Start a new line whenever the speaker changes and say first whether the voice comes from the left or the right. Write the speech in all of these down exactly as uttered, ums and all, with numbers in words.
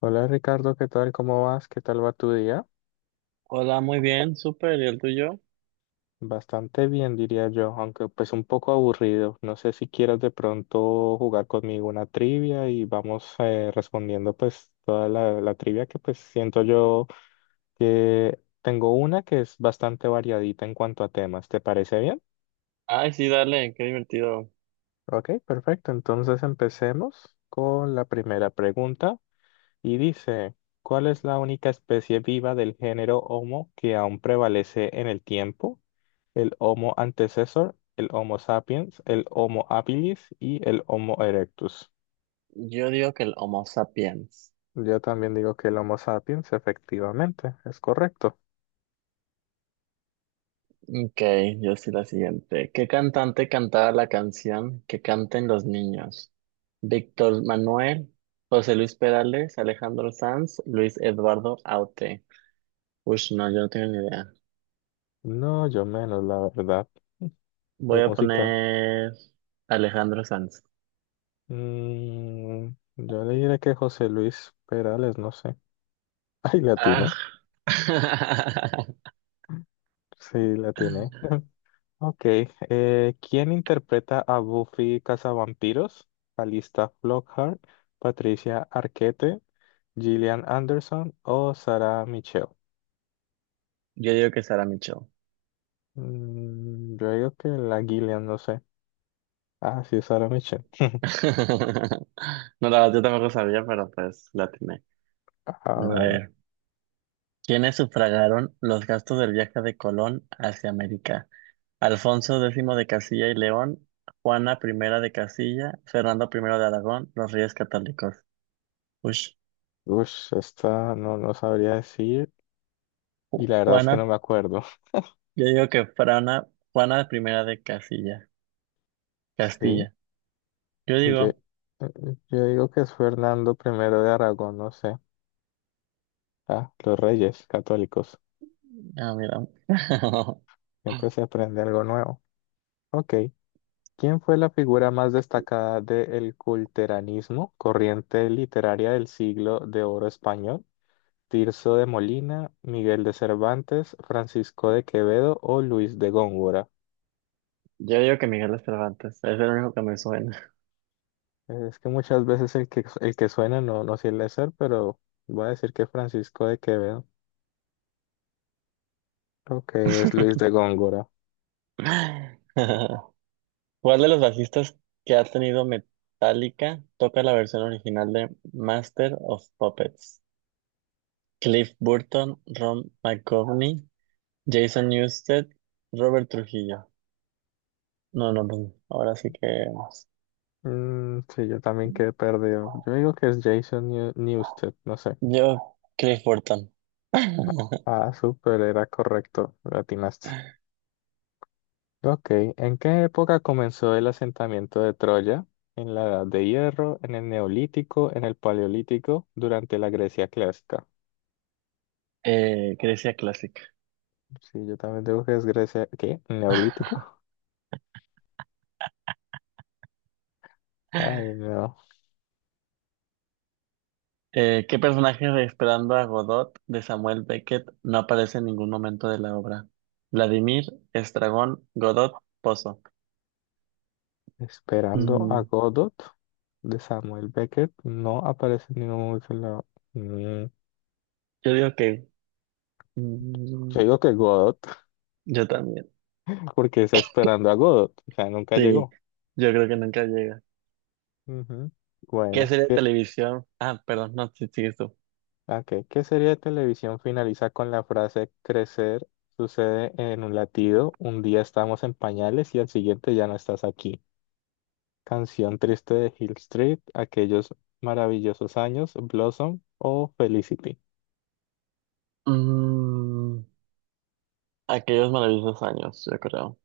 left: Hola Ricardo, ¿qué tal? ¿Cómo vas? ¿Qué tal va tu día?
right: Hola, muy bien, súper, ¿y el tuyo?
left: Bastante bien, diría yo, aunque pues un poco aburrido. No sé si quieras de pronto jugar conmigo una trivia y vamos eh, respondiendo pues toda la, la trivia que pues siento yo que tengo una que es bastante variadita en cuanto a temas. ¿Te parece bien?
right: Ay, sí, dale, qué divertido.
left: Ok, perfecto. Entonces empecemos con la primera pregunta. Y dice, ¿cuál es la única especie viva del género Homo que aún prevalece en el tiempo? El Homo antecessor, el Homo sapiens, el Homo habilis y el Homo erectus.
right: Yo digo que el Homo sapiens.
left: Yo también digo que el Homo sapiens, efectivamente, es correcto.
right: Ok, yo sí la siguiente. ¿Qué cantante cantaba la canción Que canten los niños? Víctor Manuel, José Luis Perales, Alejandro Sanz, Luis Eduardo Aute. Uy, no, yo no tengo ni idea.
left: No, yo menos, la verdad.
right: Voy
left: De
right: a
left: música.
right: poner Alejandro Sanz.
left: Mm, yo le diré que José Luis Perales, no sé. Ay, la
right: Ah.
left: tiene. Sí, la tiene. Ok, eh, ¿quién interpreta a Buffy Cazavampiros? Alista Flockhart, Patricia Arquette, Gillian Anderson o Sarah Michelle.
right: Yo digo que Sara Micho.
left: Mm, yo digo que la Gillian, no sé. Ah, sí, Sarah Michelle.
right: No, la verdad, yo tampoco sabía, pero pues la atiné.
left: Ah,
right: A
left: bueno.
right: ver, ¿quiénes sufragaron los gastos del viaje de Colón hacia América? Alfonso X de Castilla y León, Juana I de Castilla, Fernando I de Aragón, los Reyes Católicos. Ush,
left: Ush, esta no, no sabría decir
right: Ju-
left: y la verdad es
right: Juana,
left: que no me acuerdo.
right: yo digo que Frana, Juana I de Castilla,
left: Sí,
right: Castilla. Yo
left: yo,
right: digo,
left: yo digo que es Fernando primero de Aragón, no sé. Ah, los reyes católicos.
right: ah, mira.
left: Siempre se aprende algo nuevo. Ok. ¿Quién fue la figura más destacada del culteranismo, corriente literaria del siglo de oro español? ¿Tirso de Molina, Miguel de Cervantes, Francisco de Quevedo o Luis de Góngora?
right: Yo digo que Miguel de Cervantes, es el único que me suena.
left: Es que muchas veces el que, el que suena no, no suele ser, pero voy a decir que Francisco de Quevedo. Ok, es Luis de Góngora.
right: ¿Cuál de los bajistas que ha tenido Metallica toca la versión original de Master of Puppets? Cliff Burton, Ron McGovney, Jason Newsted, Robert Trujillo. No, no, pues, ahora sí que vamos.
left: Mm, sí, yo también quedé perdido. Yo digo que es Jason Neu- Newsted, no sé.
right: Yo, Cliff Burton.
left: Ah, súper, era correcto, lo atinaste. Ok, ¿en qué época comenzó el asentamiento de Troya? ¿En la Edad de Hierro, en el Neolítico, en el Paleolítico, durante la Grecia clásica?
right: eh, Grecia clásica.
left: Sí, yo también digo que es Grecia. ¿Qué? ¿Neolítico? Ay, no.
right: Eh, ¿qué personaje de Esperando a Godot de Samuel Beckett no aparece en ningún momento de la obra? Vladimir, Estragón, Godot, Pozo.
left: Esperando a
right: Mm,
left: Godot de Samuel Beckett no aparece en ningún momento en la- Mm,
right: yo digo que
left: Yo
right: Mm,
left: digo que Godot,
right: Yo también.
left: porque está esperando a Godot, o sea, nunca
right: Sí,
left: llegó.
right: yo creo que nunca llega.
left: Ujú.
right: ¿Qué
left: Bueno,
right: serie de
left: ¿qué-
right: televisión? Ah, perdón, no, sí, sigues tú.
left: Ah, Ok, ¿qué serie de televisión finaliza con la frase crecer sucede en un latido? Un día estamos en pañales y al siguiente ya no estás aquí. Canción triste de Hill Street, aquellos maravillosos años, Blossom o Felicity.
right: Mm, aquellos maravillosos años, yo creo.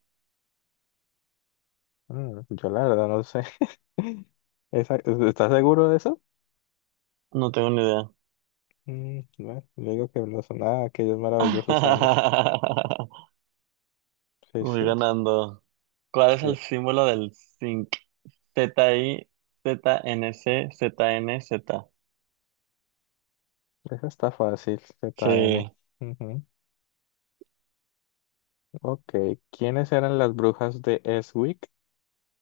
left: Mm, yo la verdad no sé. Esa- ¿estás seguro de eso?
right: No tengo ni idea.
left: Mm, bueno, yo digo que Blossom, ah, aquellos maravillosos años. Sí,
right: Voy
left: sí,
right: ganando. ¿Cuál es
left: sí.
right: el símbolo del zinc? Z-I, Z-N-C, Z-N-Z.
left: Esa está fácil, Z N.
right: Sí,
left: Ujú. Ok, ¿quiénes eran las brujas de Eswick?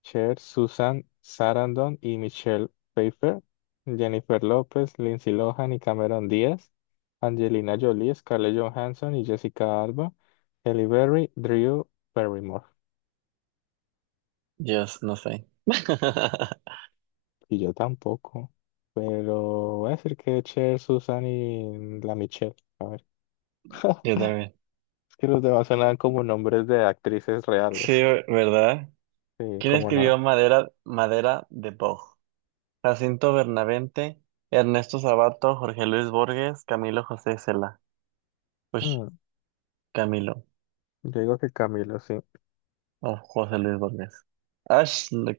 left: Cher, Susan Sarandon y Michelle Pfeiffer, Jennifer López, Lindsay Lohan y Cameron Díaz, Angelina Jolie, Scarlett Johansson y Jessica Alba, Halle Berry, Drew Barrymore.
right: Dios, no sé.
left: Y yo tampoco, pero voy a decir que Cher, Susan y la Michelle. A ver,
right: Yo también.
left: es que los demás sonaban como nombres de actrices
right: Sí,
left: reales.
right: ¿verdad?
left: Sí,
right: ¿Quién
left: como
right: escribió
left: no.
right: Madera, Madera de Boj? Jacinto Bernavente, Ernesto Sabato, Jorge Luis Borges, Camilo José Cela. Ush,
left: Mm,
right: Camilo,
left: yo digo que Camilo, sí.
right: o José Luis Borges. Ash, no,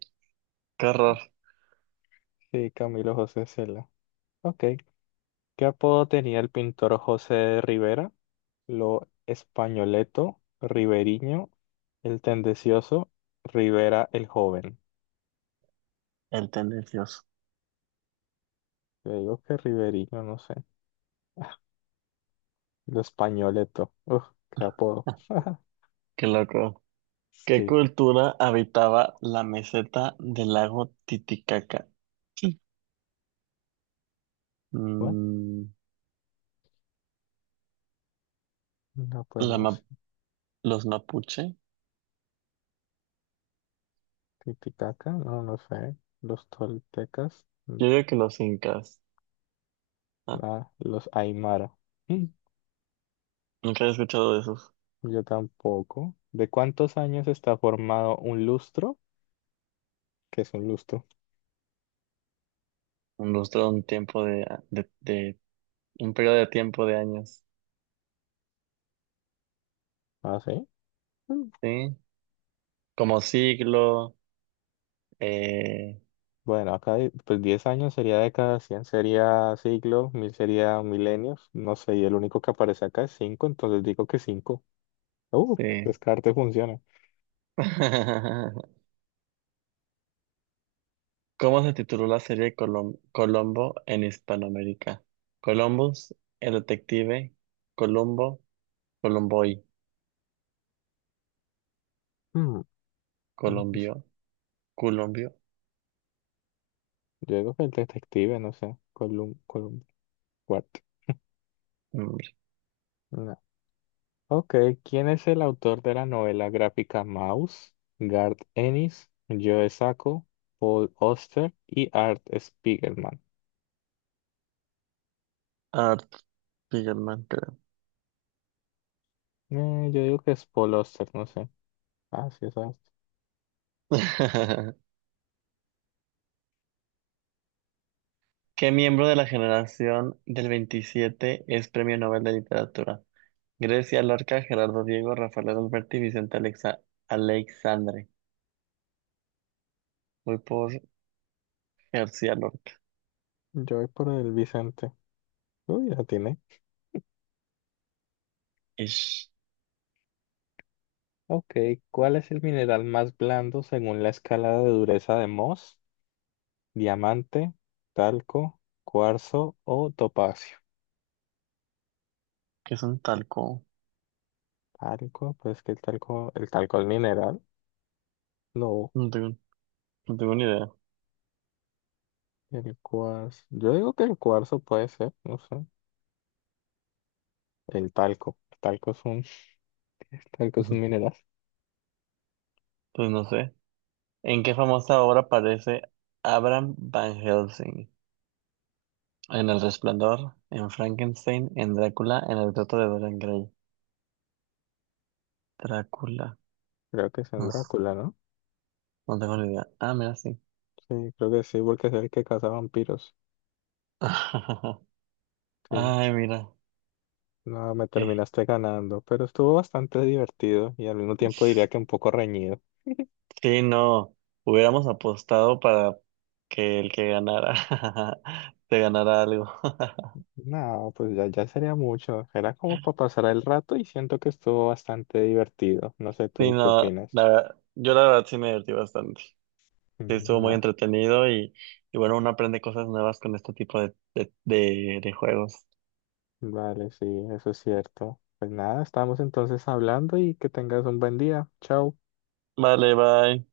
right: qué horror,
left: Sí, Camilo José Cela. Ok. ¿Qué apodo tenía el pintor José Rivera? Lo Españoleto, Riveriño, el Tendencioso, Rivera el Joven.
right: el tendencioso.
left: Te digo que Riveriño, no sé. Ah, Lo Españoleto. Uf, qué apodo.
right: Qué loco. ¿Qué
left: Sí.
right: cultura habitaba la meseta del lago Titicaca?
left: Bueno,
right: Mm,
left: no, pues
right: la
left: no
right: ma-
left: sé.
right: los mapuche.
left: Titicaca, no, no sé. Los toltecas, mm,
right: Yo digo que los incas. Ah,
left: nada. Los aymara. Mm,
right: nunca había escuchado de esos.
left: yo tampoco. ¿De cuántos años está formado un lustro? ¿Qué es un lustro?
right: Un lustro, un tiempo de, de, de- un periodo de tiempo de años.
left: Ah, sí. Mm,
right: ¿Sí? Como siglo. Eh,
left: bueno, acá hay- pues diez años sería década, cien sería siglo, mil sería milenios, no sé, y el único que aparece acá es cinco, entonces digo que cinco. Uh,
right: sí.
left: descarte funciona.
right: ¿Cómo se tituló la serie Colom- Colombo en Hispanoamérica? Columbus, el detective, Colombo, Colomboy,
left: Hmm, X.
right: Colombio, Colombio,
left: Yo digo que el detective, no sé, Colum, Colum, what?
right: hombre,
left: No. Ok, ¿quién es el autor de la novela gráfica Mouse? Garth Ennis, Joe Sacco, Paul Auster y Art Spiegelman.
right: Art Spiegelman, creo.
left: Eh, yo digo que es Paul Auster, no sé. Ah, sí, es Auster.
right: ¿Qué miembro de la generación del veintisiete es Premio Nobel de Literatura? Grecia Lorca, Gerardo Diego, Rafael Alberti, Vicente Alexa Alexandre. Voy por García Lorca.
left: Yo voy por el Vicente. Uy, ya tiene.
right: Ish,
left: Ok, ¿cuál es el mineral más blando según la escala de dureza de Mohs? ¿Diamante, talco, cuarzo o topacio?
right: ¿qué es un talco?
left: Talco, pues que el talco, el talco es mineral. No,
right: No tengo ni idea.
left: el cuarzo. Yo digo que el cuarzo puede ser, no sé. El talco. El talco es un, el talco es un
right: Ujú.
left: mineral.
right: Pues no sé. ¿En qué famosa obra aparece Abraham Van Helsing? En El Resplandor, en Frankenstein, en Drácula, en El retrato de Dorian Gray. Drácula.
left: Creo que es en
right: No, s-
left: Drácula, ¿no?
right: no tengo ni idea. Ah, mira, sí.
left: Sí, creo que sí, porque es el que caza vampiros. Sí.
right: Ay, mira.
left: No, me
right: Eh,
left: terminaste ganando, pero estuvo bastante divertido y al mismo tiempo diría que un poco reñido.
right: Sí, no. Hubiéramos apostado para que el que ganara te ganara algo.
left: No, pues ya, ya sería mucho. Era como para pasar el rato y siento que estuvo bastante divertido. No sé
right: Sí,
left: tú qué
right: no.
left: opinas.
right: La verdad, yo la verdad sí me divertí bastante. Sí, estuvo
left: Mm,
right: muy
left: ah,
right: entretenido y, y bueno, uno aprende cosas nuevas con este tipo de, de, de de juegos.
left: vale, sí, eso es cierto. Pues nada, estamos entonces hablando y que tengas un buen día. Chao.
right: Vale, bye.